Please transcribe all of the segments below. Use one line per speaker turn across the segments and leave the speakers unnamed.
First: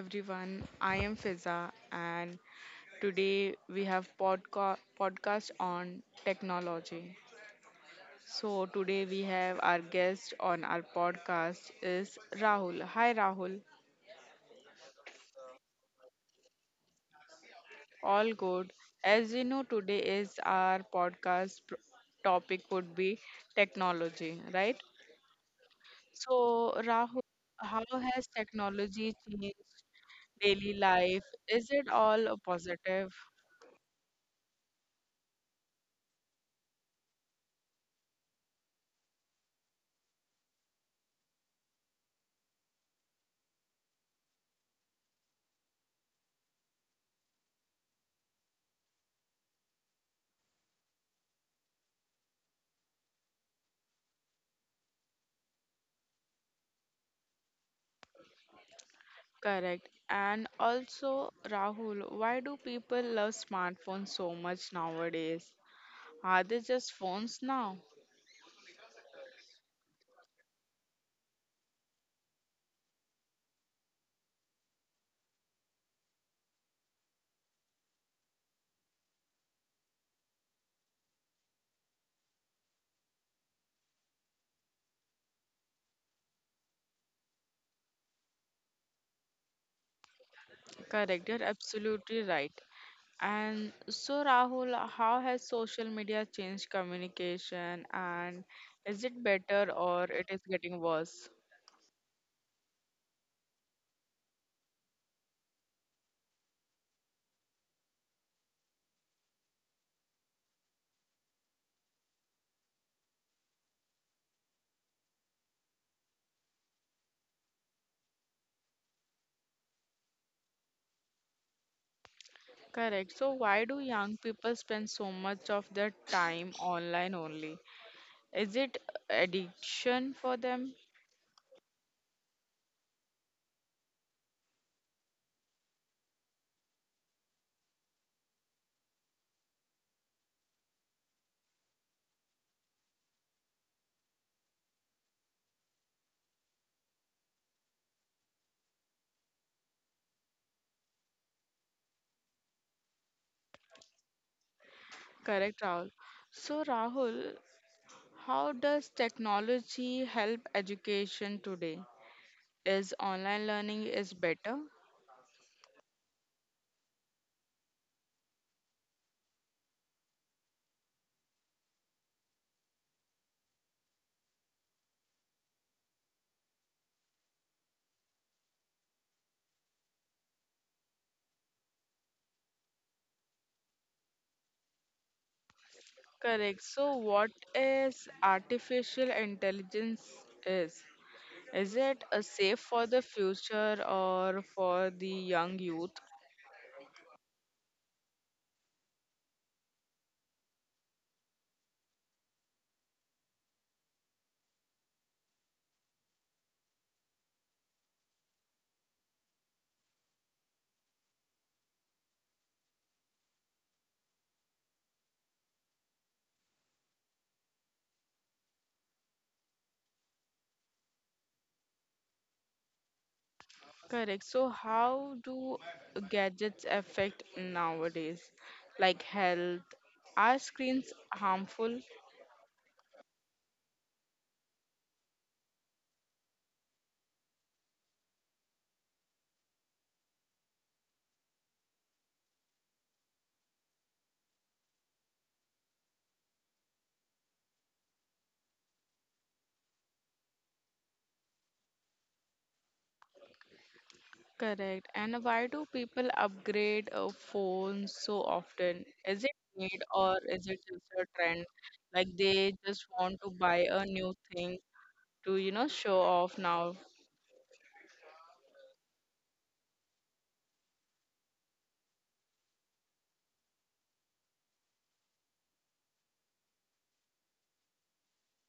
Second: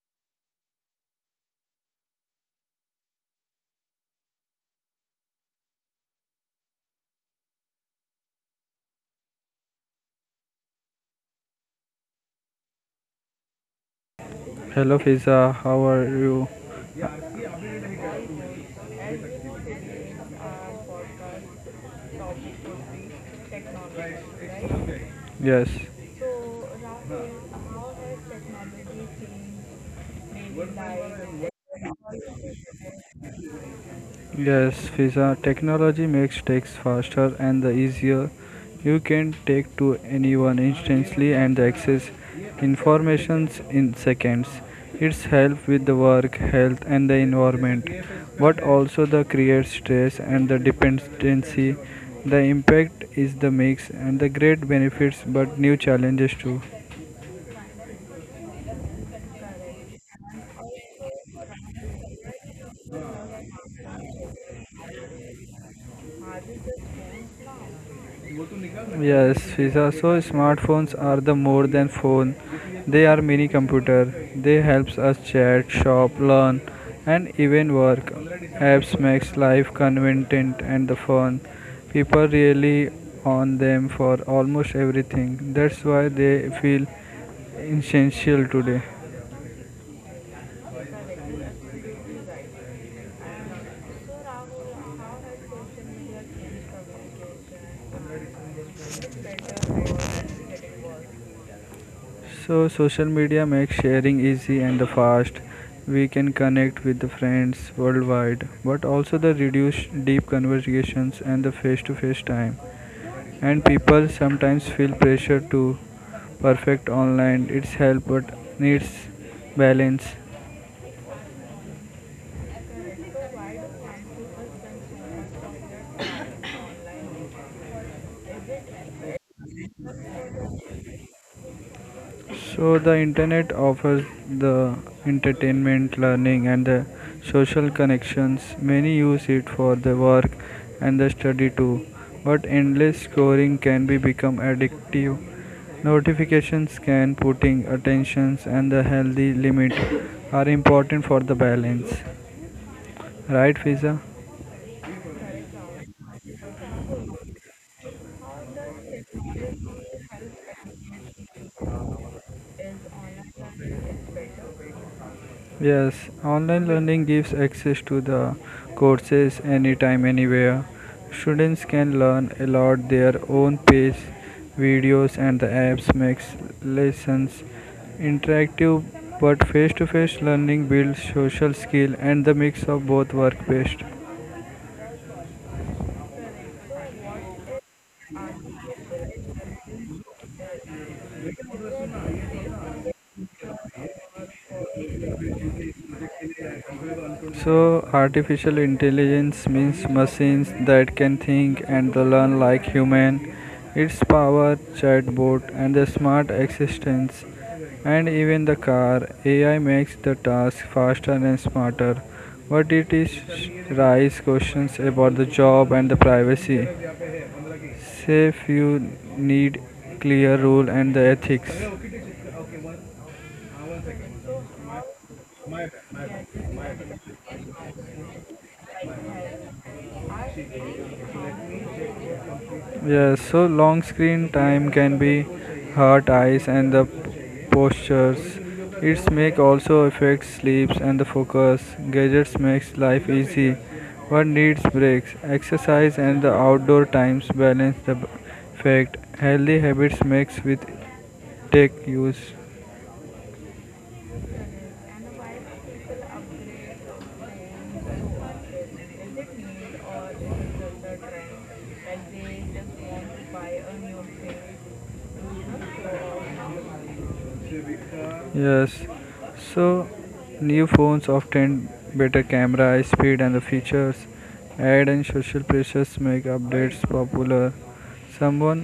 everyone, I am Fiza and today we have podcast on technology. So today we have our guest on our podcast is Rahul. Hi Rahul.
Hello Fiza, how are you?
All good. As you know today is our topic would be technology, right?
Yes,
So Rahul, how has technology changed daily life? Is it all a positive?
yes Fiza, technology makes texts faster and the easier. You can take to anyone instantly and access informations in seconds. It's help with the work, health and the environment, but also the creates stress and the dependency. The impact is the mix and the great benefits but new challenges too.
Correct. And also, Rahul, why do people love smartphones so much nowadays? Are they just phones now?
Yes, Fiza. So smartphones are the more than phone. They are mini computer. They helps us chat, shop, learn, and even work. Apps makes life convenient and the fun. People really on them for almost everything. That's why they feel essential today.
Correct. You're absolutely right. And so, Rahul, how has social media changed communication and is it better or it is getting worse?
So social media makes sharing easy and fast. We can connect with the friends worldwide, but also the reduce deep conversations and the face-to-face time. And people sometimes feel pressure to perfect online. It's help but needs balance.
Correct. So, why do young people spend so much of their time online only? Is it addiction for them?
So the internet offers the entertainment, learning, and the social connections. Many use it for the work and the study too. But endless scoring can be become addictive. Notifications can putting attentions and the healthy limit are important for the balance. Right, Fiza?
Correct, Rahul. So, Rahul, how does technology help education today? Is online learning is better?
Yes, online learning gives access to the courses anytime, anywhere. Students can learn a lot their own pace. Videos and the apps makes lessons interactive, but face-to-face learning builds social skill and the mix of both work best.
Correct. So what is artificial intelligence is? Is it a safe for the future or for the young youth?
So, artificial intelligence means machines that can think and learn like human. Its power, chatbot, and the smart assistants, and even the car AI makes the task faster and smarter. But it is raise questions about the job and the privacy. Say few need clear rule and the ethics.
Correct. So how do gadgets affect nowadays? Like health? Are screens harmful?
Yes, so long screen time can be hurt eyes and the postures. Its make also affects sleeps and the focus. Gadgets makes life easy, but needs breaks. Exercise and the outdoor times balance the fact. Healthy habits makes with tech use.
Correct. And why do people upgrade phones so often? Is it need or is it just a trend? Like they just want to buy a new thing to, you know, show off now.
Yes, so new phones often better camera, speed, and the features. Ad and social pressures make updates popular. Someone,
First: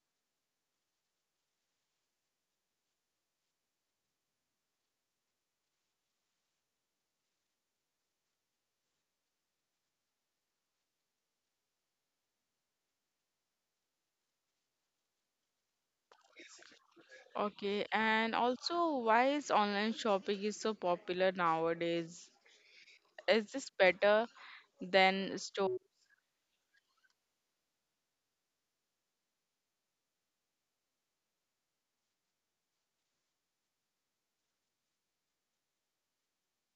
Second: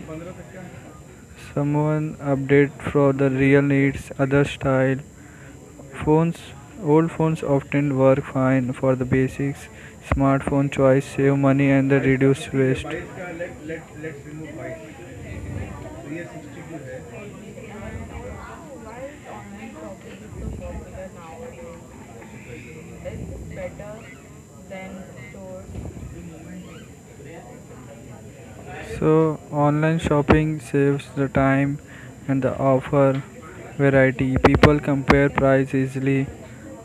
someone update for the real needs, other style. Phones, old phones often work fine for the basics. Smartphone choice save money and the reduce waste.
Okay. And also, why is online shopping is so popular nowadays? Is this better than store?
So, online shopping saves the time and the offer variety. People compare price easily.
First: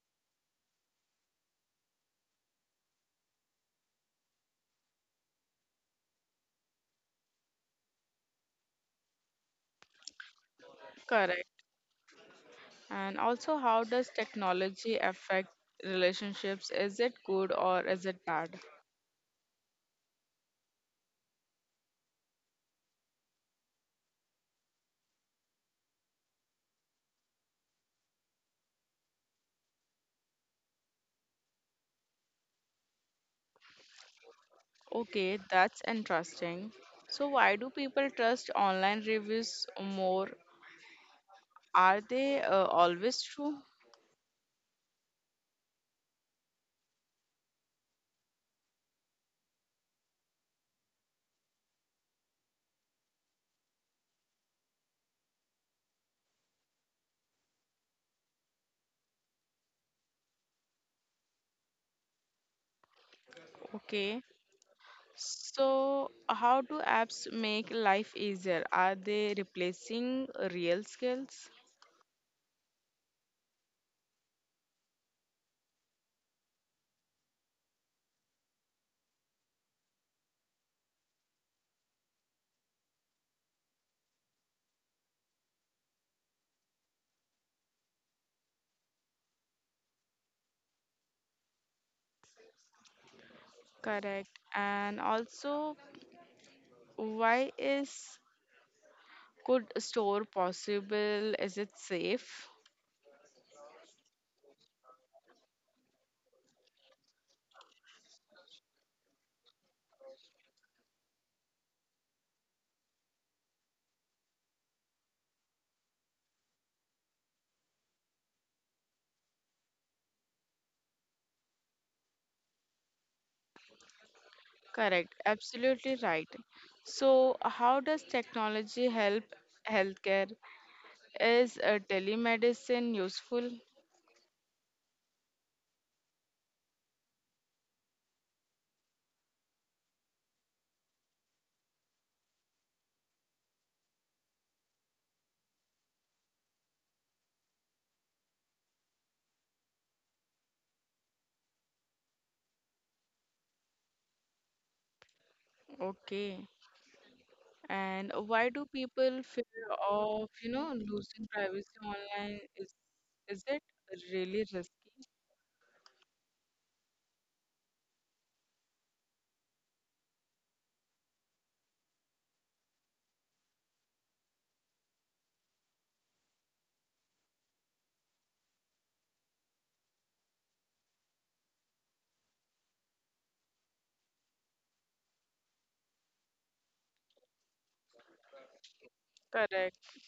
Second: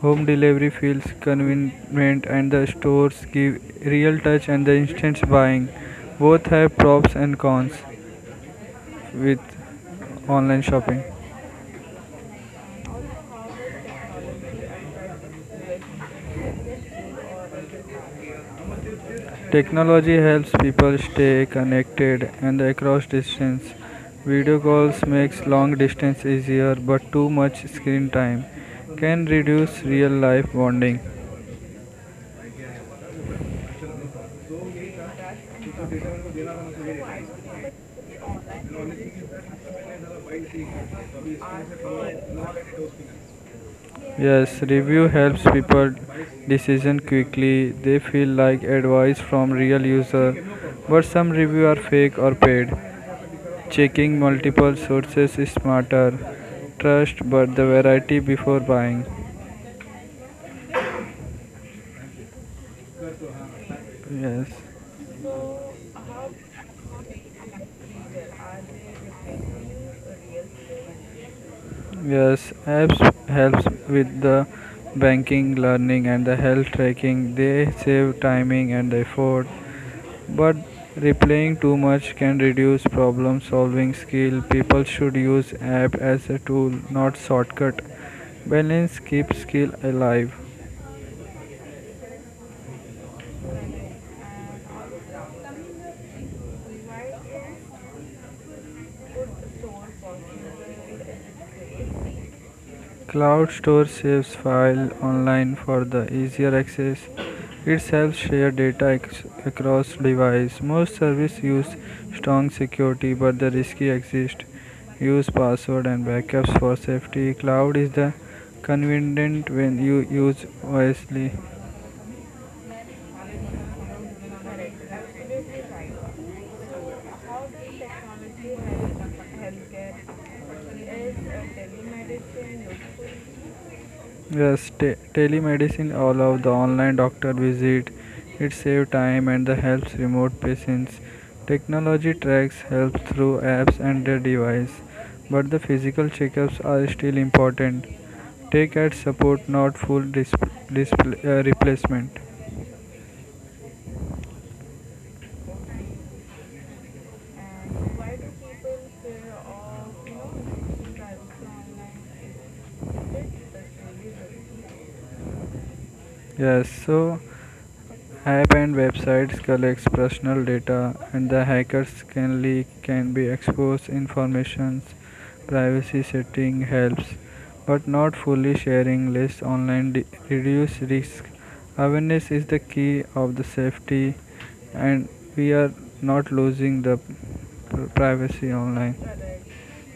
Home delivery feels convenient and the stores give real touch and the instant buying. Both have props and cons with online shopping.
Correct. And also, how does technology affect relationships? Is it good or is it bad?
Technology helps people stay connected and across distance. Video calls makes long distance easier, but too much screen time can reduce real life bonding.
Okay, that's interesting. So, why do people trust online reviews more? Are they always true?
Yes, review helps people decision quickly. They feel like advice from real user, but some review are fake or paid. Checking multiple sources is smarter. Trust but the variety before buying.
Okay.
Yes.
So, how do apps make life easier? Are they replacing real skills?
Yes, apps helps with the banking, learning, and the health tracking. They save timing and effort, but replaying too much can reduce problem solving skill. People should use app as a tool, not shortcut. Balance keeps skill alive.
Correct. And also, why is could store possible? Is it safe?
Cloud stores saves files online for the easier access. It helps share data across devices. Most services use strong security, but the risky exist. Use password and backups for safety. Cloud is the convenient when you use wisely.
Correct. Absolutely right. So, how does technology help healthcare? Is telemedicine useful?
Yes, telemedicine allowed the online doctor visit. It saves time and the helps remote patients. Technology tracks health through apps and their device, but the physical checkups are still important. Take at support, not full display, replacement.
Okay. And why do people fear of, you know, losing privacy online? Is it really risky?
Yes, so app and websites collects personal data and the hackers can leak can be exposed informations. Privacy setting helps but not fully. Sharing less online reduce risk. Awareness is the key of the safety, and we are not losing the privacy online.
Correct.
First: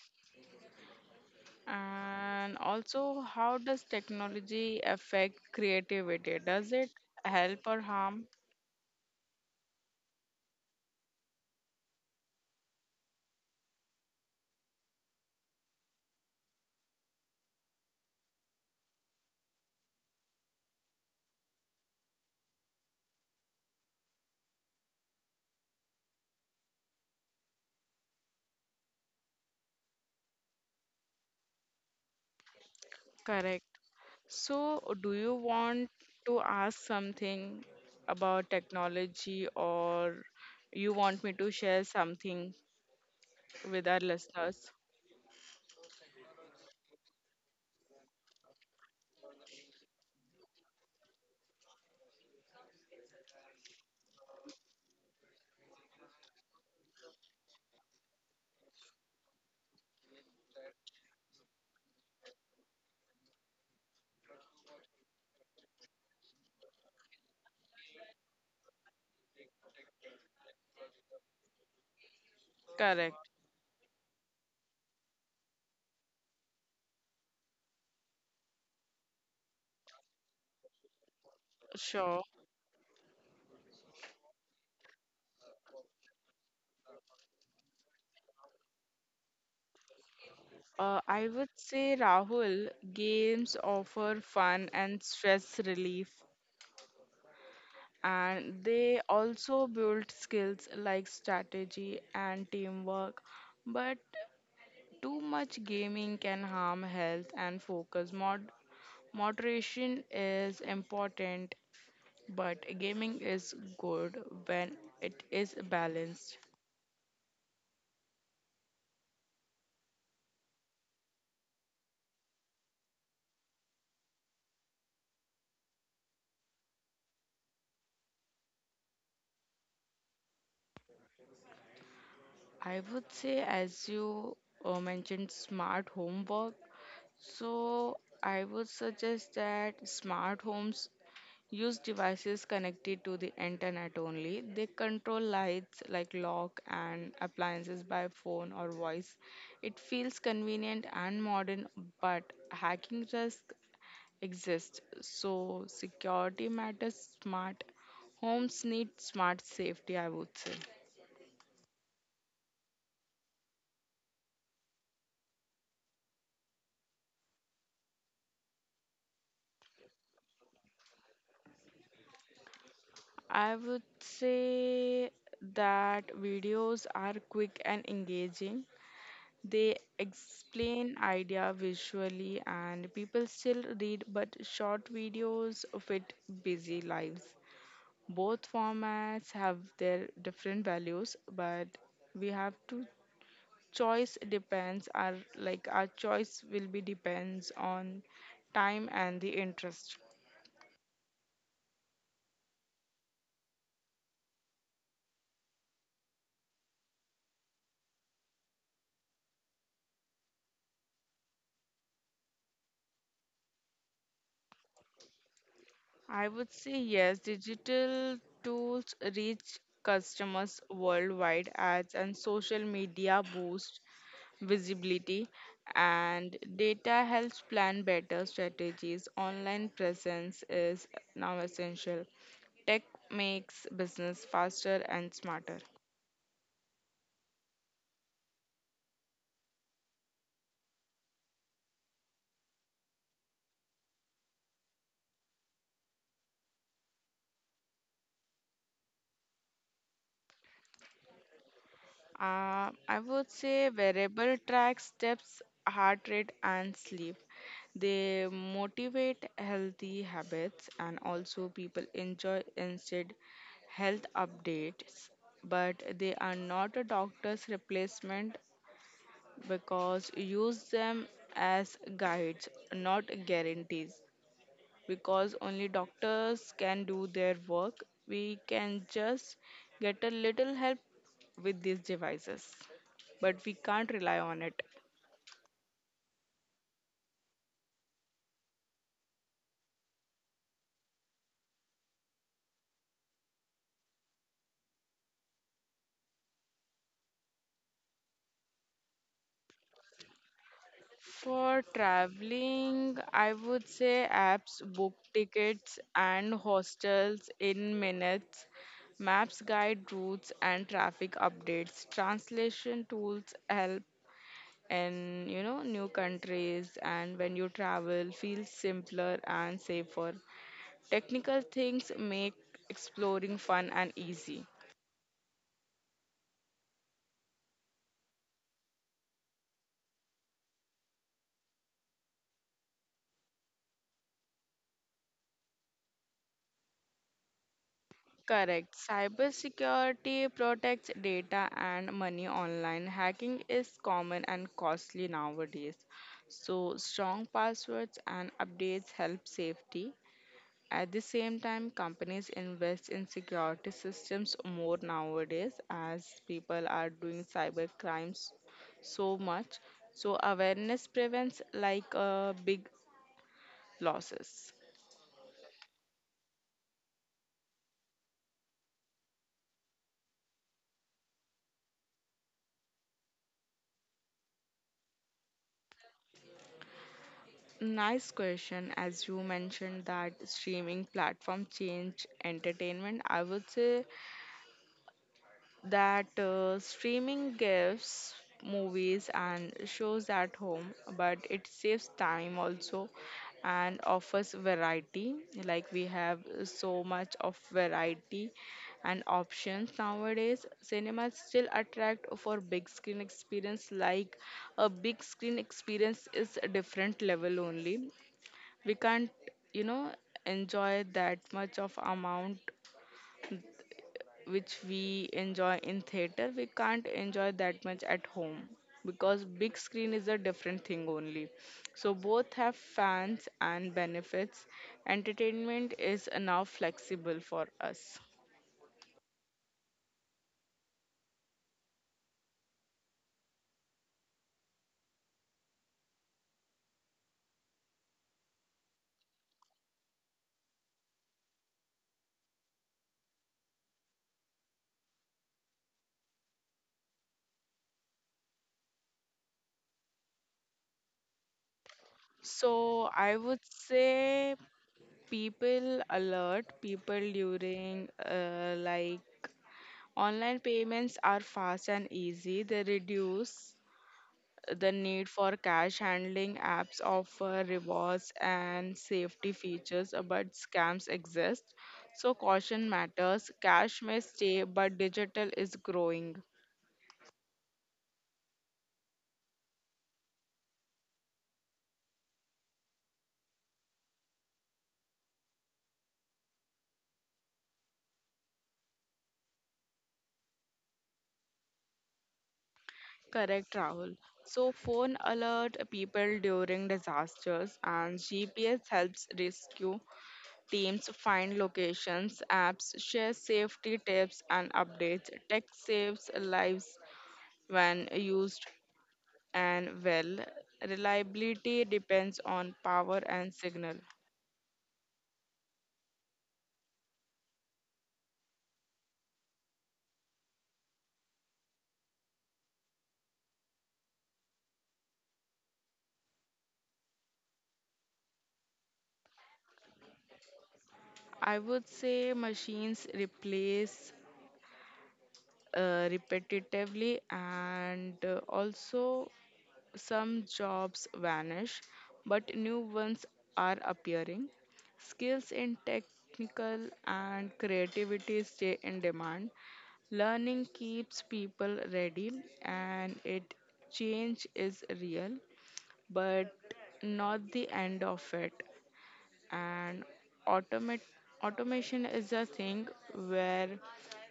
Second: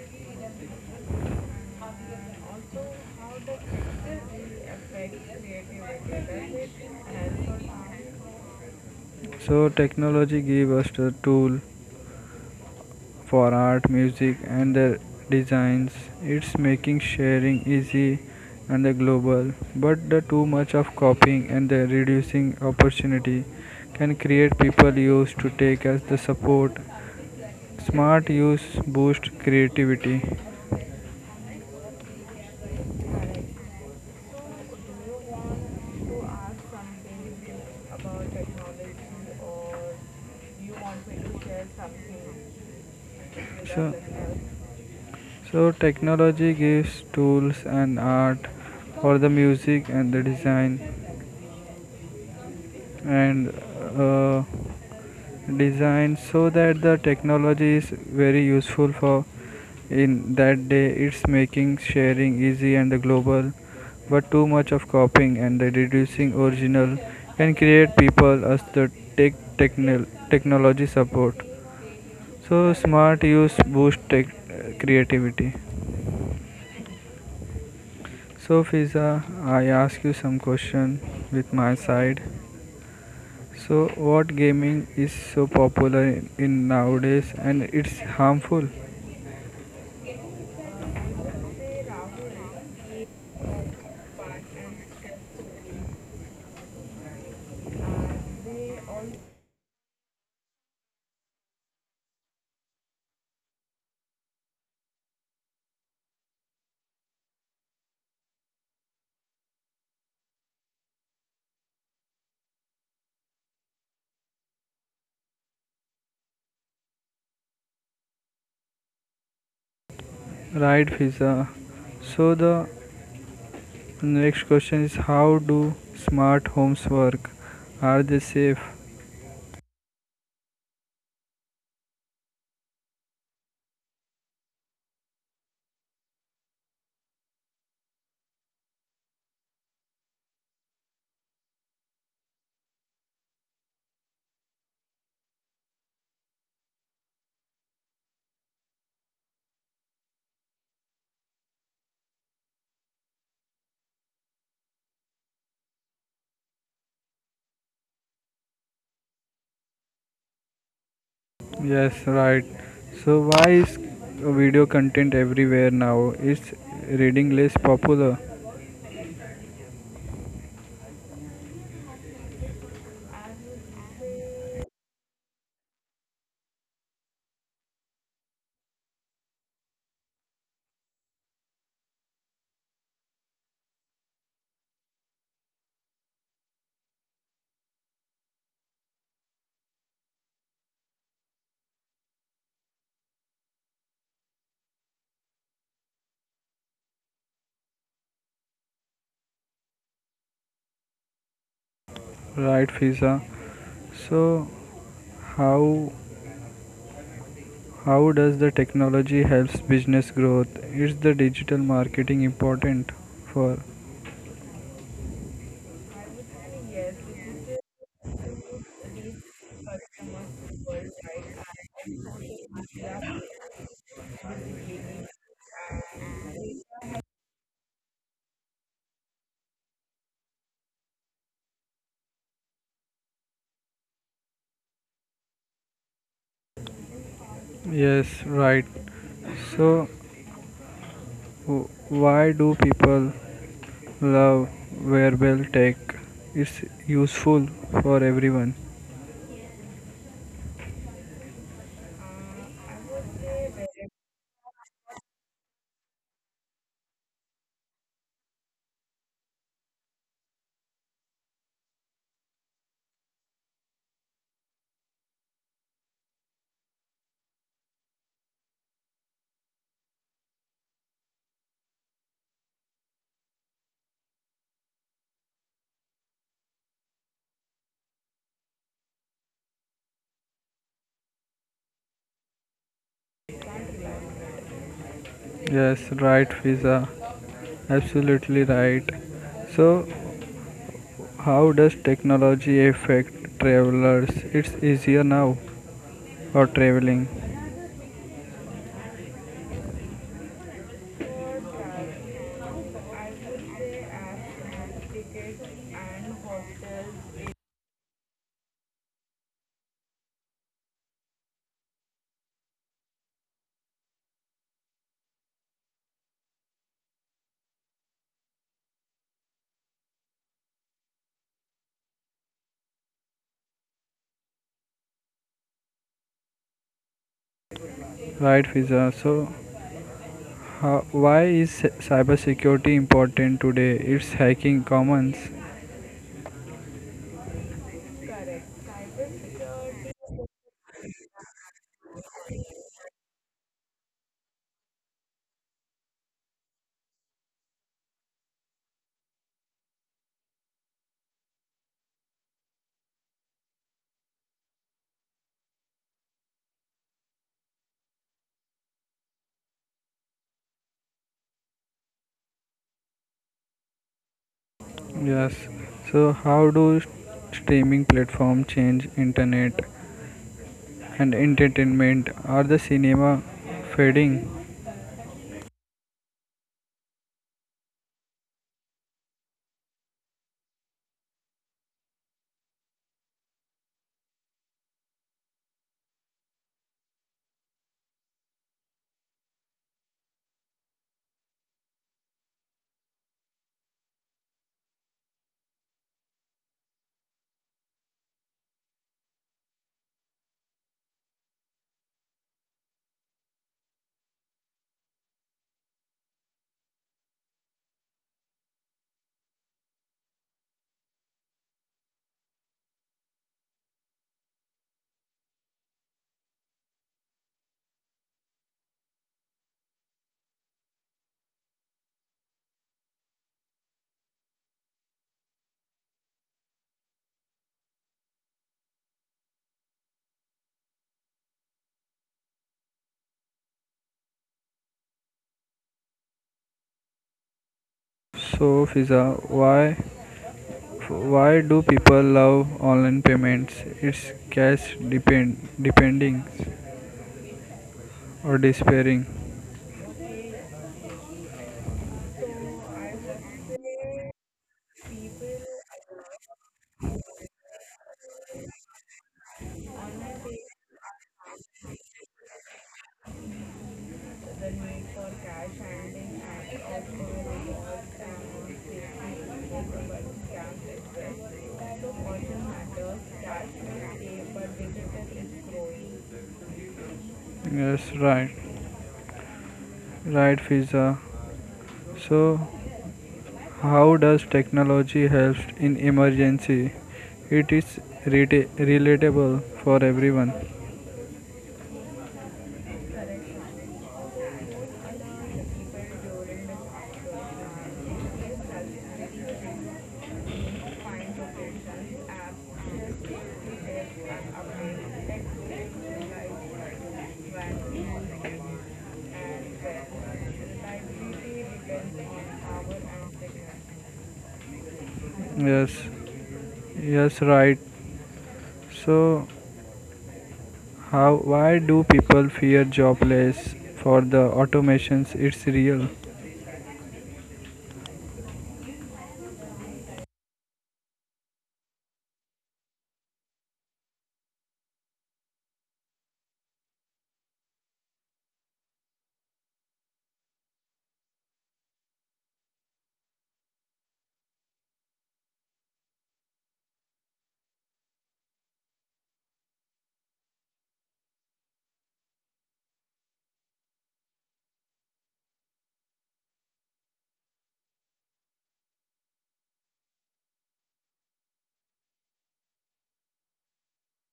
And also, how does technology affect creativity? Does it help or harm?
So technology gives us the tool for art, music and their designs. It's making sharing easy and the global, but the too much of copying and the reducing opportunity can create people used to take as the support. Smart use boost creativity. So,
Correct. So, do you want to ask something about technology or you want me to share something with
Sure.
our listeners?
So technology gives tools and art for the music and the design and uh, design, so that the technology is very useful for in that day. It's making sharing easy and the global, but too much of copying and the reducing original can create people as the technology support. So smart
Correct.
use boost tech creativity. So Fiza, I ask you some question with my side.
Sure.
So, what gaming is so popular in nowadays and it's harmful,
I would say Rahul, games offer fun and stress relief, and they also build skills like strategy and teamwork. But too much gaming can harm health and focus. Moderation is important, but gaming is good when it is balanced.
right, Fiza? So, the next question is how do smart homes work? Are they safe?
I would say, as you mentioned, smart homework. So, I would suggest that smart homes use devices connected to the internet only. They control lights like lock and appliances by phone or voice. It feels convenient and modern, but hacking risk exists. So, security matters. Smart homes need smart safety, I would say.
Yes, right. So, why is video content everywhere now? Is reading less popular,
I would say that videos are quick and engaging. They explain idea visually and people still read but short videos fit busy lives. Both formats have their different values but we have to choice depends our like our choice will be depends on time and the interest.
right, Fiza? So, how how does the technology helps business growth? Is the digital marketing important for?
I would say yes, digital tools reach customers worldwide ads and social media boost visibility and data helps plan better strategies online presence is now essential tech makes business faster and smarter.
Yes, right. So, why do people love wearable tech? It's useful for everyone.
I would say wearable tracks steps heart rate and sleep they motivate healthy habits and also people enjoy instead health updates but they are not a doctor's replacement because use them as guides, not guarantees. Because only doctors can do their work, we can just get a little help with these devices, but we can't rely on it.
Yes, right, Fiza. Absolutely right. So, how does technology affect travelers? It's easier now for traveling,
For traveling, I would say apps book tickets and hostels in minutes. Maps guide routes and traffic updates. Translation tools help and you know new countries and when you travel feels simpler and safer technical things make exploring fun and easy.
right, Fiza? So, why is cybersecurity important today? It's hacking commons.
Correct, cybersecurity protects data and money online hacking is common and costly nowadays so strong passwords and updates help safety. At the same time, companies invest in security systems more nowadays as people are doing cyber crimes so much. So awareness prevents like big losses.
Yes. So how do streaming platform change internet and entertainment? Are the cinema fading?
Nice question. As you mentioned that streaming platform change entertainment, I would say that streaming gives movies and shows at home, but it saves time also and offers variety. Like we have so much of variety and options nowadays. Cinemas still attract for big screen experience. Like a big screen experience is a different level only. We can't, you know, enjoy that much of amount which we enjoy in theater we can't enjoy that much at home because big screen is a different thing only so both have fans and benefits entertainment is now flexible for us.
So Fiza, why do people love online payments? It's cash depend depending or despairing.
So I would say people during online payments are fast and easy. They reduce the need for cash handling apps offer rewards and safety features but scams exist so caution matters cash may stay but digital is growing.
Yes, right. Right Fiza. So how does technology help in emergency? It is reta relatable for everyone.
Correct, Rahul. So phone alert people during disasters and GPS helps rescue teams find locations apps share safety tips and updates tech saves lives when used and well, reliability depends on power and signal.
Yes, yes, right. So, why do people fear jobless for the automations? It's real.
I would say machines replace repetitively and also some jobs vanish, but new ones are appearing. Skills in technical and creativity stay in demand. Learning keeps people ready and it change is real, but not the end of it. And automate automation is a thing where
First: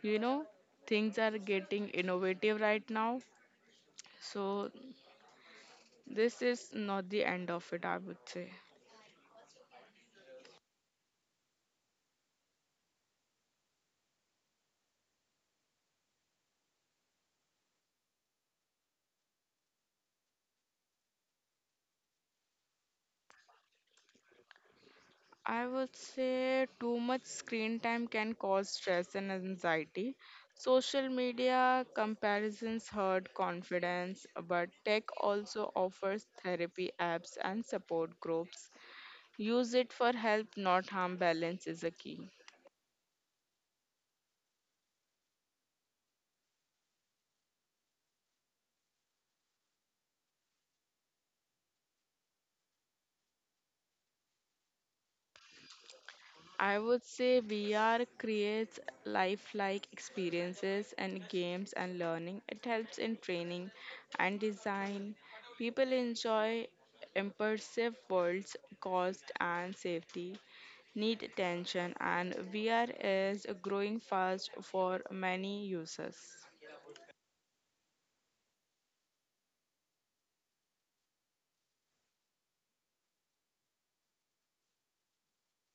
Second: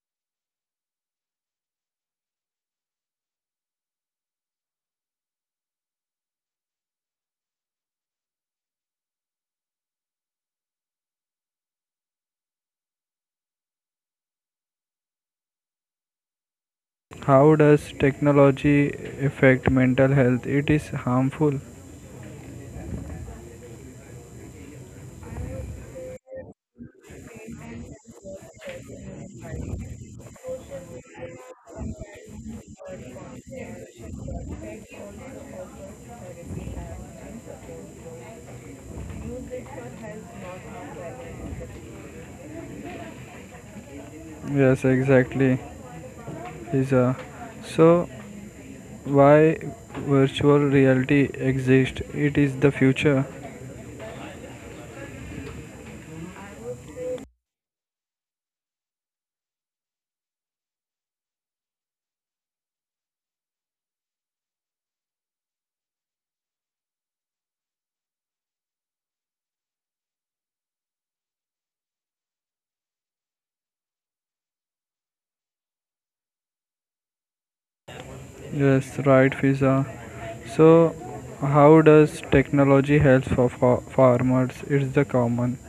you know things are getting innovative right now. So this is not the end of it, I would say.
How does technology affect mental health? It is harmful.
I would say too much screen time can cause stress and anxiety. Social media comparisons hurt confidence, but tech also offers therapy apps and support groups. Use it for help, not harm balance is a key.
Yes, exactly. Is a so why virtual reality exists? It is the future.
I would say VR creates lifelike experiences and games and learning. It helps in training and design. People enjoy immersive worlds, cost and safety need attention, and VR is growing fast for many users.
Yes, right, Fiza. So, how does technology help for farmers? It's the common.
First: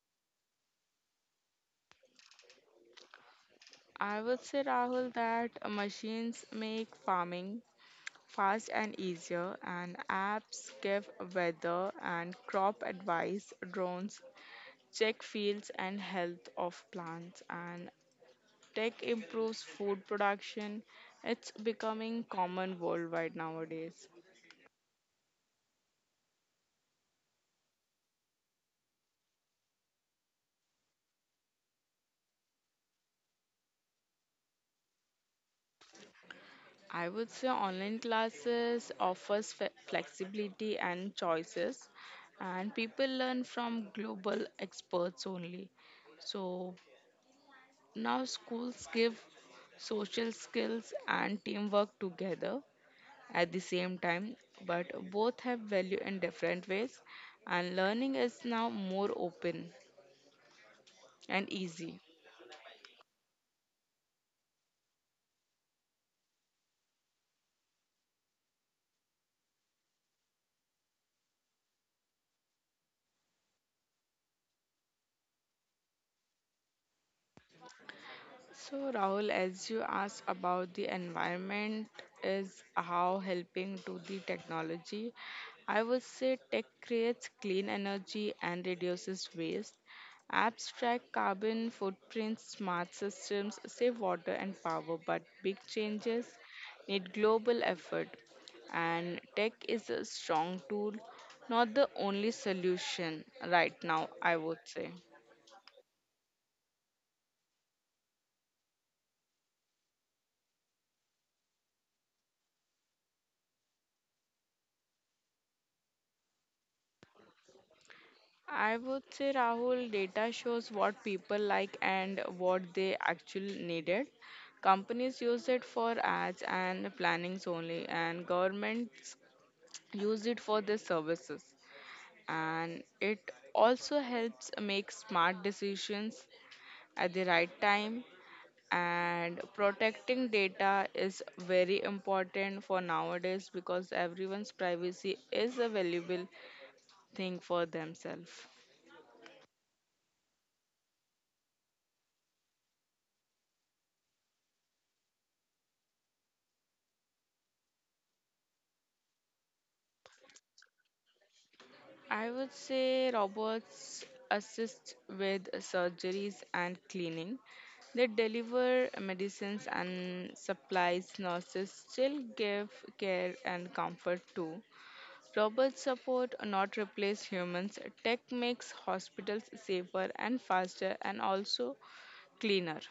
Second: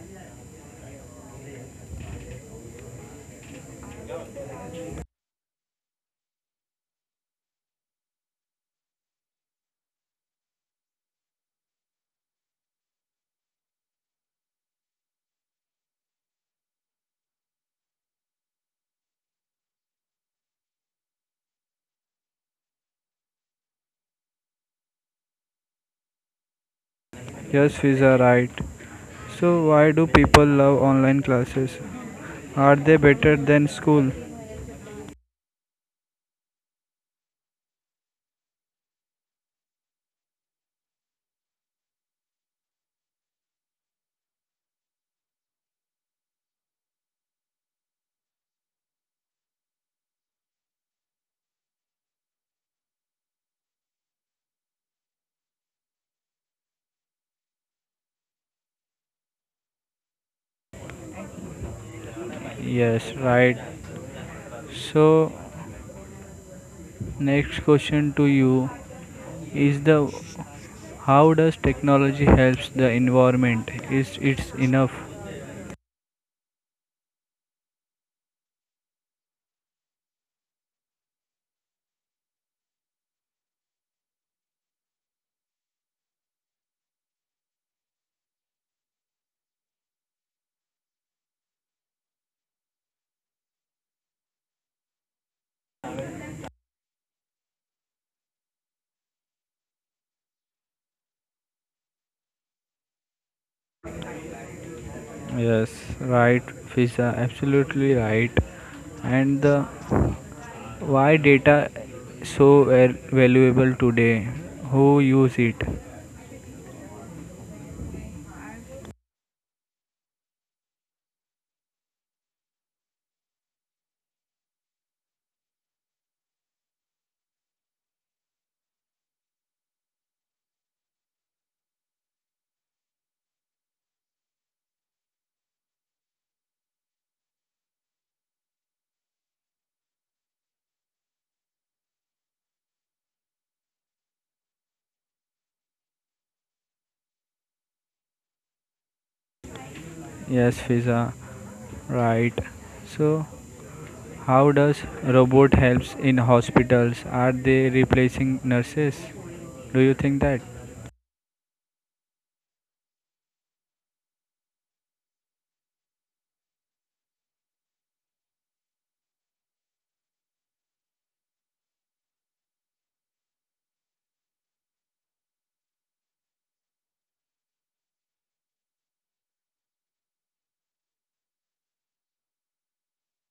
I would say, Rahul, that machines make farming fast and easier, and apps give weather and crop advice, drones check fields and health of plants, and tech improves food production. It's becoming common worldwide nowadays.
Yes, Fiza, right. So, why do people love online classes? Are they better than school?
I would say online classes offers flexibility and choices, and people learn from global experts only. So now, schools give social skills and teamwork together at the same time, but both have value in different ways, and learning is now more open and easy.
Yes, right. So, next question to you is the how does technology helps the environment? Is it's enough?
So, Rahul, as you asked about the environment is how helping to the technology, I would say tech creates clean energy and reduces waste. Apps track carbon footprints, smart systems save water and power, but big changes need global effort. And tech is a strong tool, not the only solution right now, I would say.
Yes, right, Fiza, absolutely right. And the why data so valuable today? Who use it?
I would say Rahul, data shows what people like and what they actually needed. Companies use it for ads and plannings only, and governments use it for their services. And it also helps make smart decisions at the right time. And protecting data is very important for nowadays because everyone's privacy is a valuable thing for themselves.
Yes, Fiza, right. So, how does robot helps in hospitals? Are they replacing nurses? Do you think that?
I would say robots assist with surgeries and cleaning. They deliver medicines and supplies. Nurses still give care and comfort too. Robots support, not replace humans. Tech makes hospitals safer and faster and also cleaner.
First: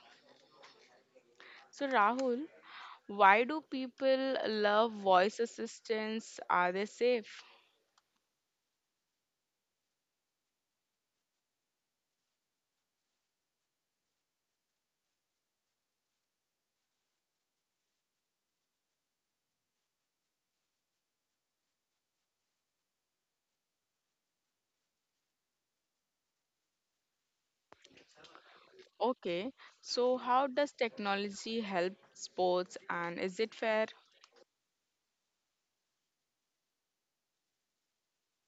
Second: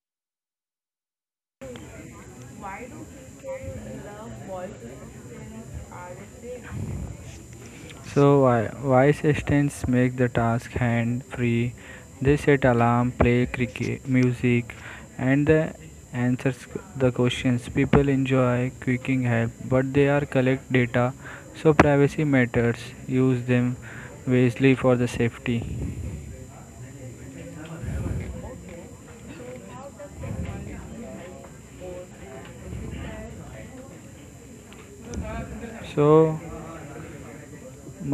So, Rahul, why do people love voice assistants? Are they safe?
So why assistants make the task hand free? They set alarm, play cricket music, and the answers the questions. People enjoy quicking help, but they are collect data, so privacy matters. Use them wisely for the safety.
Okay, so how does technology help sports and is it fair?
So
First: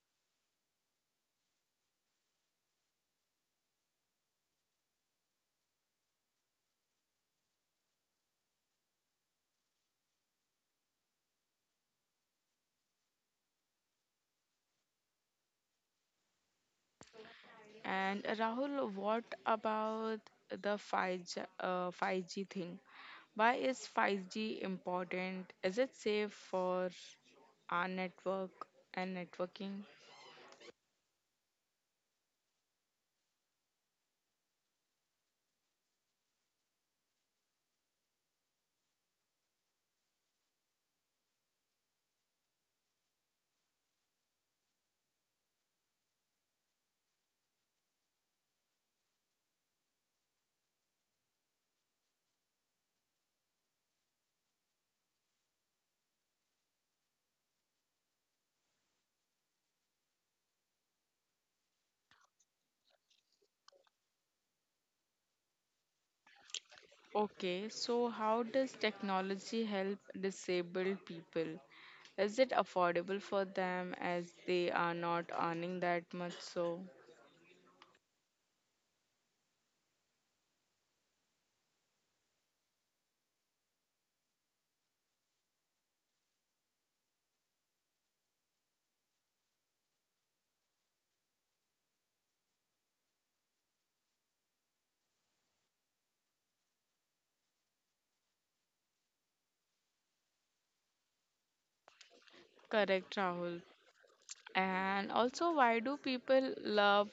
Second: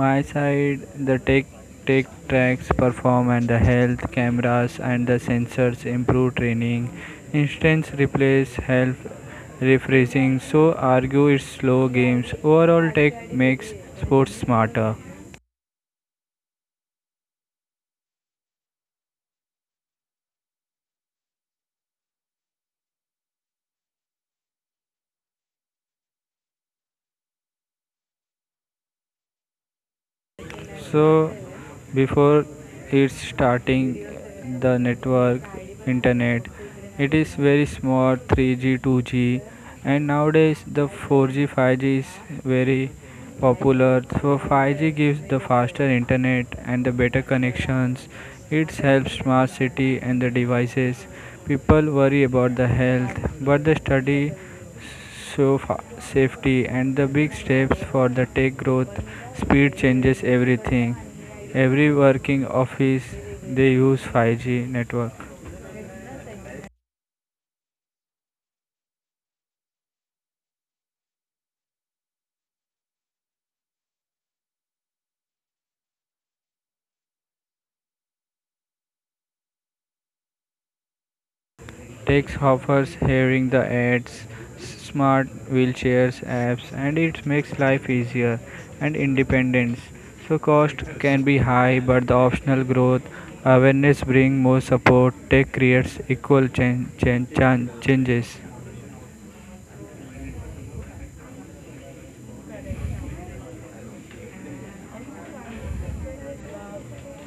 my side the tech tracks perform and the health. Cameras and the sensors improve training. Instance replace help refreshing, so argue it's slow games. Overall tech makes sports smarter.
And Rahul, what about the 5G, 5G thing? Why is 5G important? Is it safe for our network and networking?
So before it's starting the network internet, it is very small. 3G 2G, and nowadays the 4G 5G is very popular. So 5G gives the faster internet and the better connections. It helps smart city and the devices. People worry about the health but the study. So, safety and the big steps for the tech growth, speed changes everything. Every working office they use 5G network.
Okay, so how does technology help disabled people? Is it affordable for them as they are not earning that much? So,
Tech offers hearing the ads, smart wheelchairs apps, and it makes life easier and independence. So cost can be high but the optional growth, awareness bring more support. Tech creates equal changes.
correct, Rahul. And also, why do people love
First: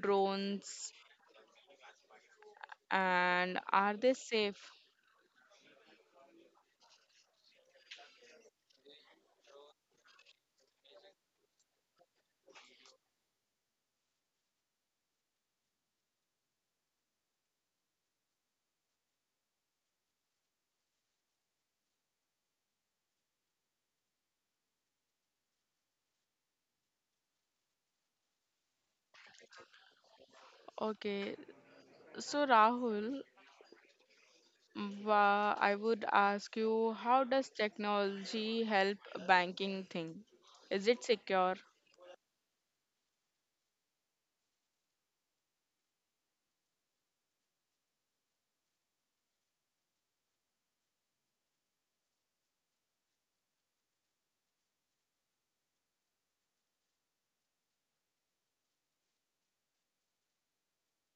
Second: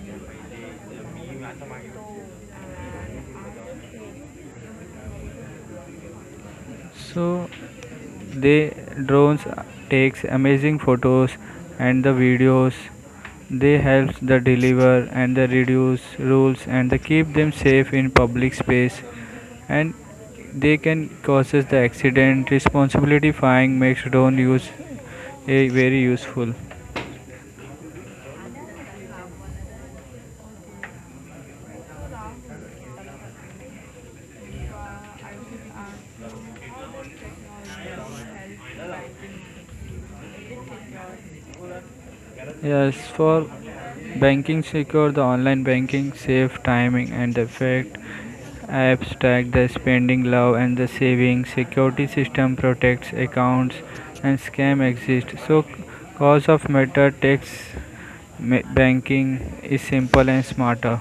drones and are they safe?
So they drones takes amazing photos and the videos. They helps the deliver and the reduce rules and they keep them safe in public space, and they can causes the accident. Responsibility flying makes drone use a very useful.
Okay, so Rahul, I would ask you how does technology help banking thing? Is it secure?
Yes, for banking secure the online banking, safe timing and effect, apps track the spending love and the saving, security system protects accounts and scam exist. So cause of matter takes banking is simple and smarter.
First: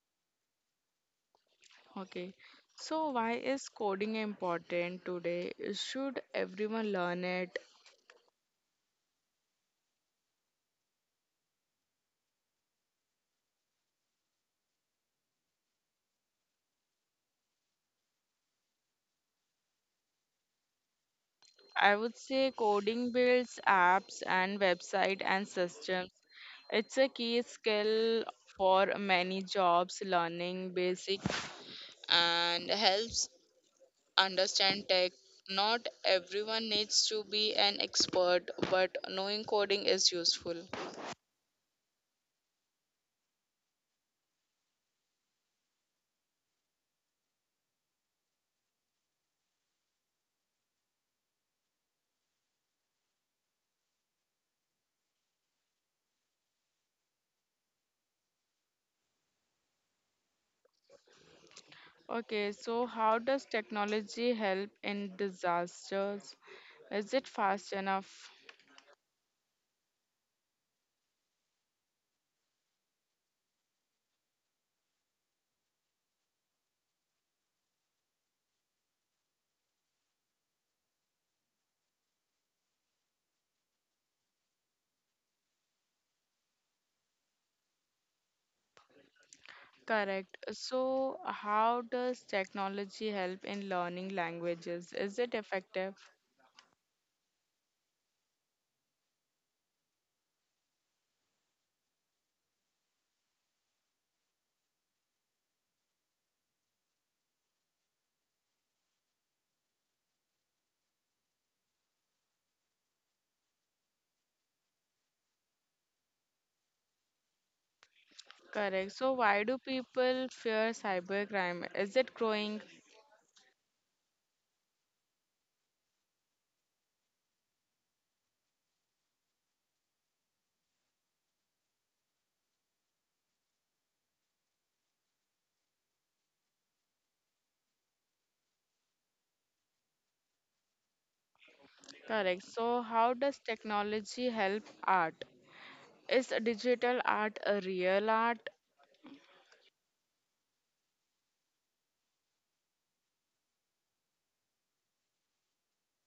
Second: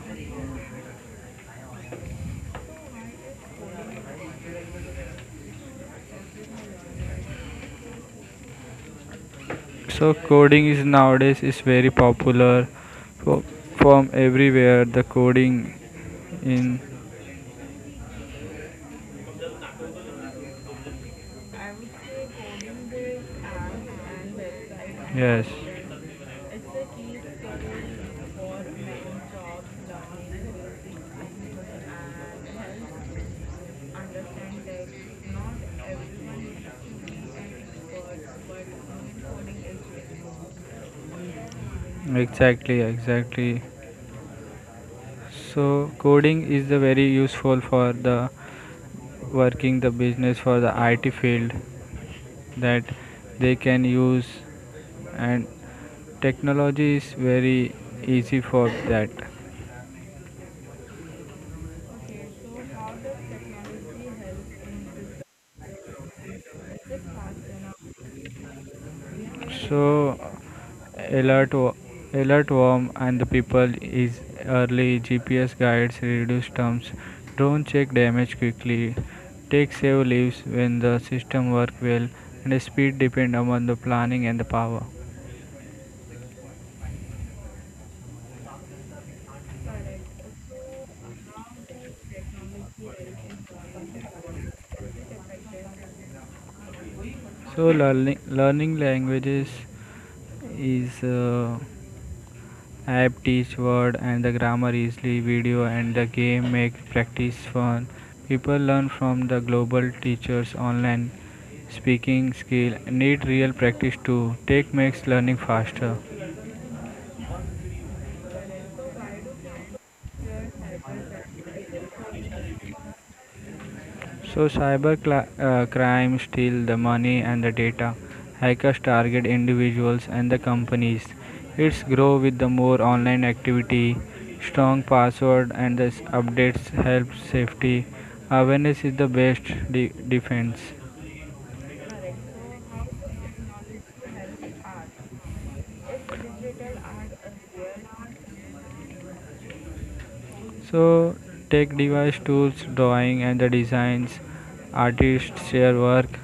Okay, so why is coding important today? Should everyone learn it?
So coding is nowadays is very popular fo- from everywhere the coding in.
I would say coding builds apps and website and
Yes,
systems. It's a key skill for many jobs. Learning basic and helps understand tech. Not everyone needs to be an expert, but knowing coding is useful.
exactly. So coding is the very useful for the working, the business, for the IT field that they can use, and technology is very easy for that.
Okay, so how does technology help in disasters? Is it fast enough?
So alert, alert worm and the people is early. GPS guides reduce terms. Drone check damage quickly. Take save leaves when the system work well, and speed depend upon the planning and the power.
Correct. So, how does technology help in learning languages? Is it effective?
So learning languages is app teach word and the grammar easily. Video and the game make practice fun. People learn from the global teachers online. Speaking skill need real practice too. Take makes learning faster.
Correct. So, why do people fear cybercrime? Is it growing?
So cyber crime steal the money and the data. Hackers target individuals and the companies. It's grow with the more online activity. Strong password and the updates help safety. Awareness is the best defense.
Correct. So, how does technology help art? Is digital art a real art?
So tech device tools, drawing and the designs. Artists share work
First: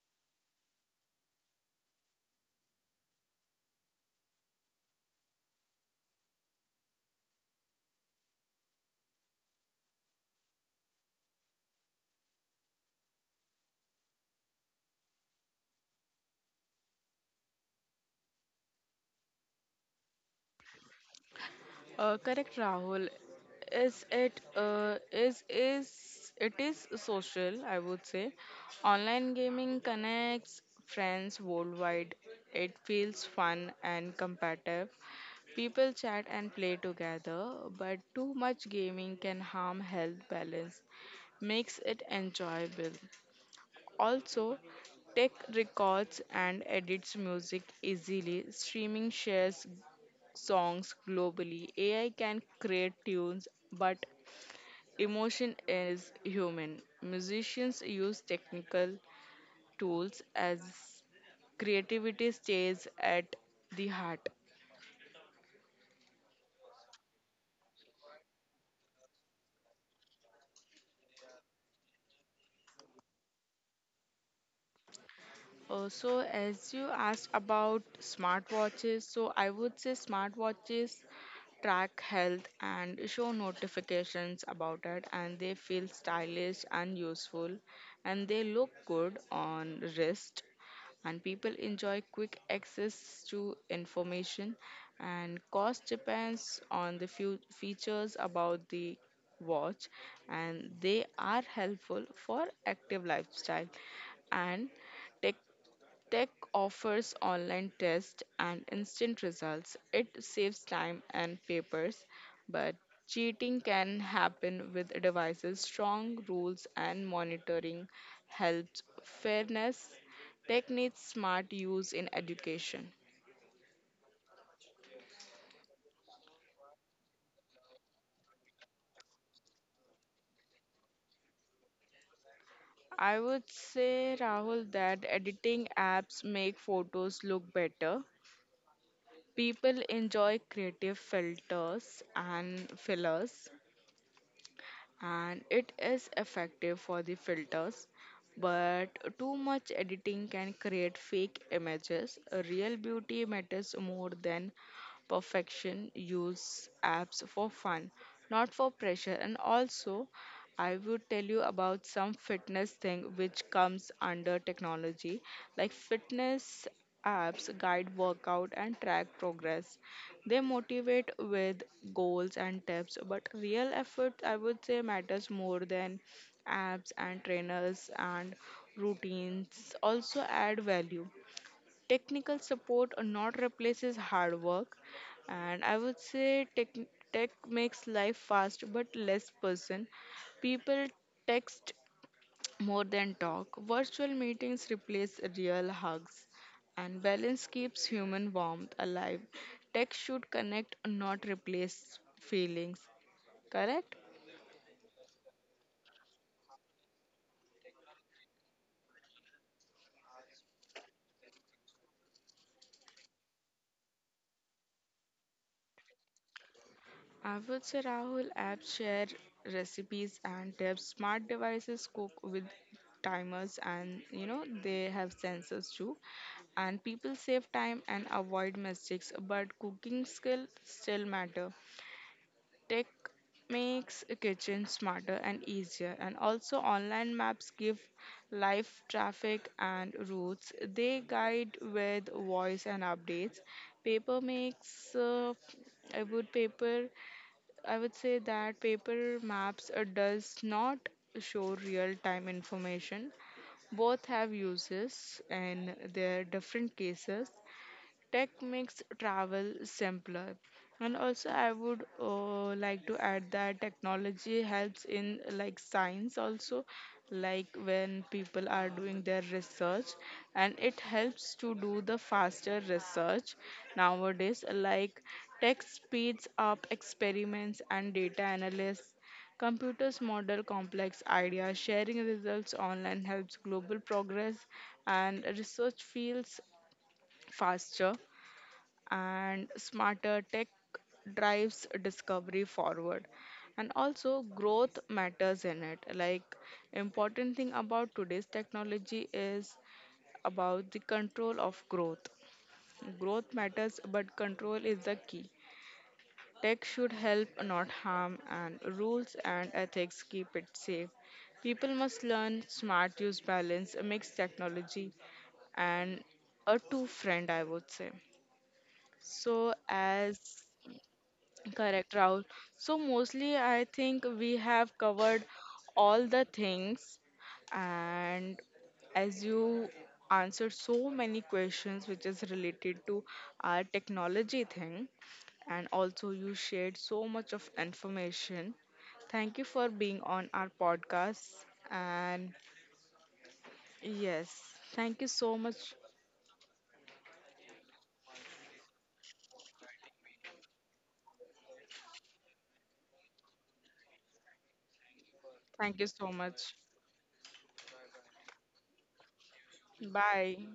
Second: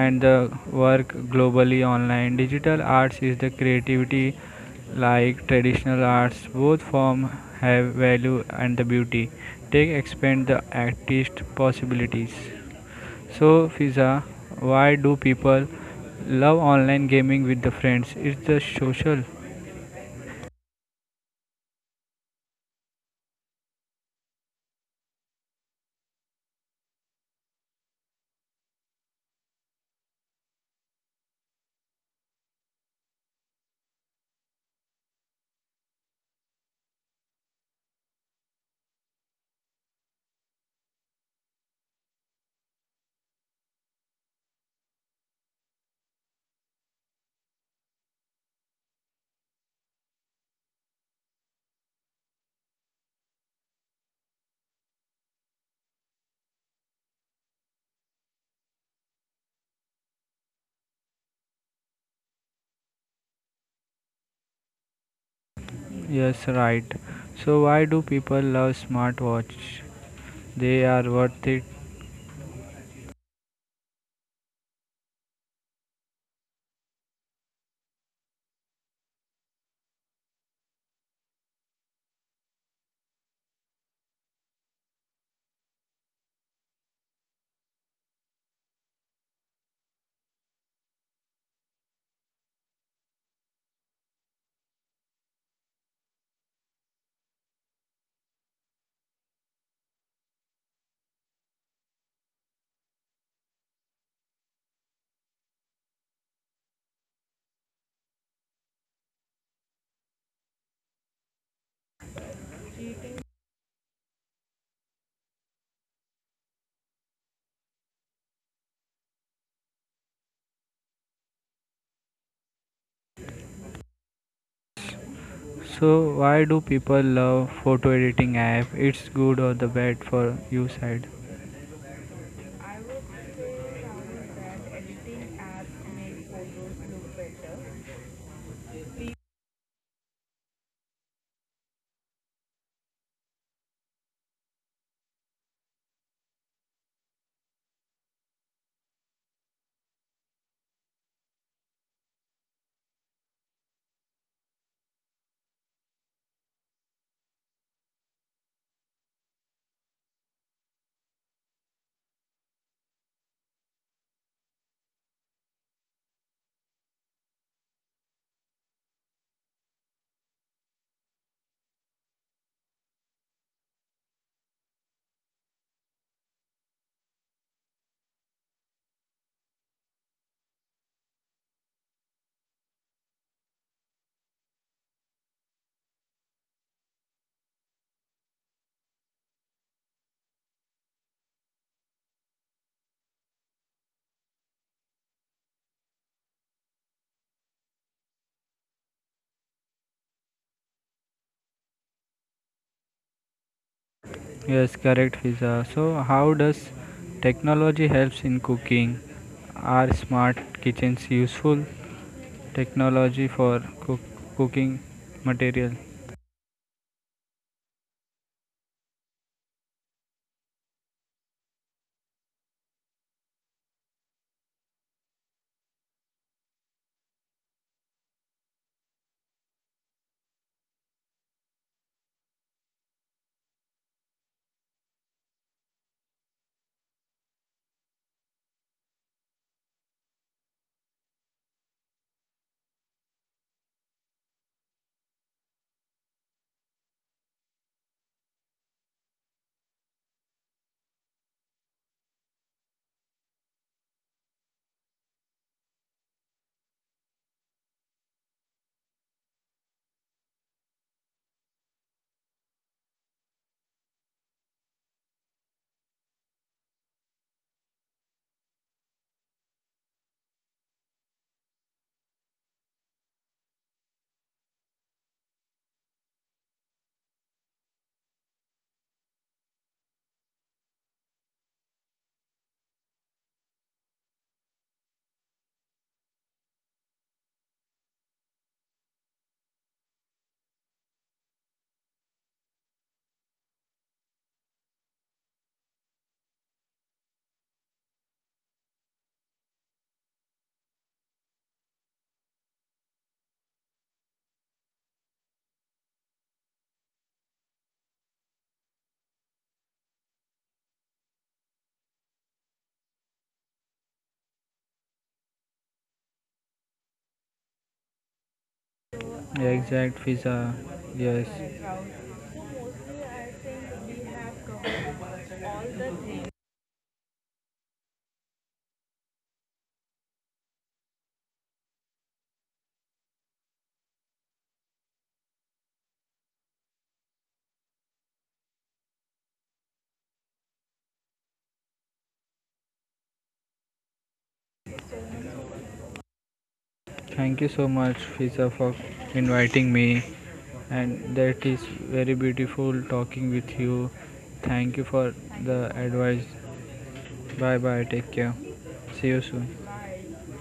and the work globally online. Digital arts is the creativity like traditional arts. Both form have value and the beauty. Take expand the artist possibilities. So Fiza, why do people love online gaming with the friends? It's the social.
Correct, Rahul. Is it is it is social? I would say, online gaming connects friends worldwide. It feels fun and competitive. People chat and play together, but too much gaming can harm health balance. Makes it enjoyable. Also, tech records and edits music easily. Streaming shares songs globally. AI can create tunes, but emotion is human. Musicians use technical tools as creativity stays at the heart.
Yes, right. So why do people love smartwatch? They are worth it.
So, as you asked about smartwatches, so I would say smartwatches track health and show notifications about it, and they feel stylish and useful, and they look good on wrist, and people enjoy quick access to information, and cost depends on the few features about the watch, and they are helpful for active lifestyle and tech. Tech offers online tests and instant results. It saves time and papers, but cheating can happen with devices. Strong rules and monitoring helps fairness. Tech needs smart use in education.
So why do people love photo editing app? It's good or the bad for you side?
I would say, Rahul, that editing apps make photos look better. People enjoy creative filters and fillers, and it is effective for the filters but too much editing can create fake images real beauty matters more than perfection use apps for fun not for pressure. And also, I would tell you about some fitness thing which comes under technology, like fitness apps guide workout and track progress. They motivate with goals and tips, but real effort I would say matters more than apps and trainers and routines also add value technical support or not replaces hard work and I would say tech makes life fast but less person people text more than talk virtual meetings replace real hugs and balance keeps human warmth alive tech should connect not replace feelings correct.
Yes, correct, Fiza. So how does technology helps in cooking? Are smart kitchens useful? Technology for cook- cooking material.
I would say Rahul apps share recipes and tips. Smart devices cook with timers and you know they have sensors too. And people save time and avoid mistakes, but cooking skills still matter. Tech makes a kitchen smarter and easier and also online maps give live traffic and routes they guide with voice and updates paper makes a wood paper I would say that paper maps does not show real-time information. Both have uses and their different cases. Tech makes travel simpler. And also, I would like to add that technology helps in like science also, like when people are doing their research, and it helps to do the faster research nowadays. Like tech speeds up experiments and data analysis. Computers model complex ideas, sharing results online helps global progress, and research fields faster and smarter tech drives discovery forward and also growth matters in it like important thing about today's technology is about the control of growth growth matters but control is the key tech should help not harm and rules and ethics keep it safe people must learn smart use balance mix technology and a two friend I would say so
Exact,
as.
Fiza. Yes.
Correct, Rahul. So mostly I think we have covered all the things and as you answered so many questions which is related to our technology thing and also you shared so much of information. Thank you for being on our podcast and yes, thank you so much.
Thank you so much, Fiza, for inviting me. And that is very beautiful talking with you. Thank you for
Thank
the
you so
advice.
much.
Bye bye take क्या see you sweet
Bye.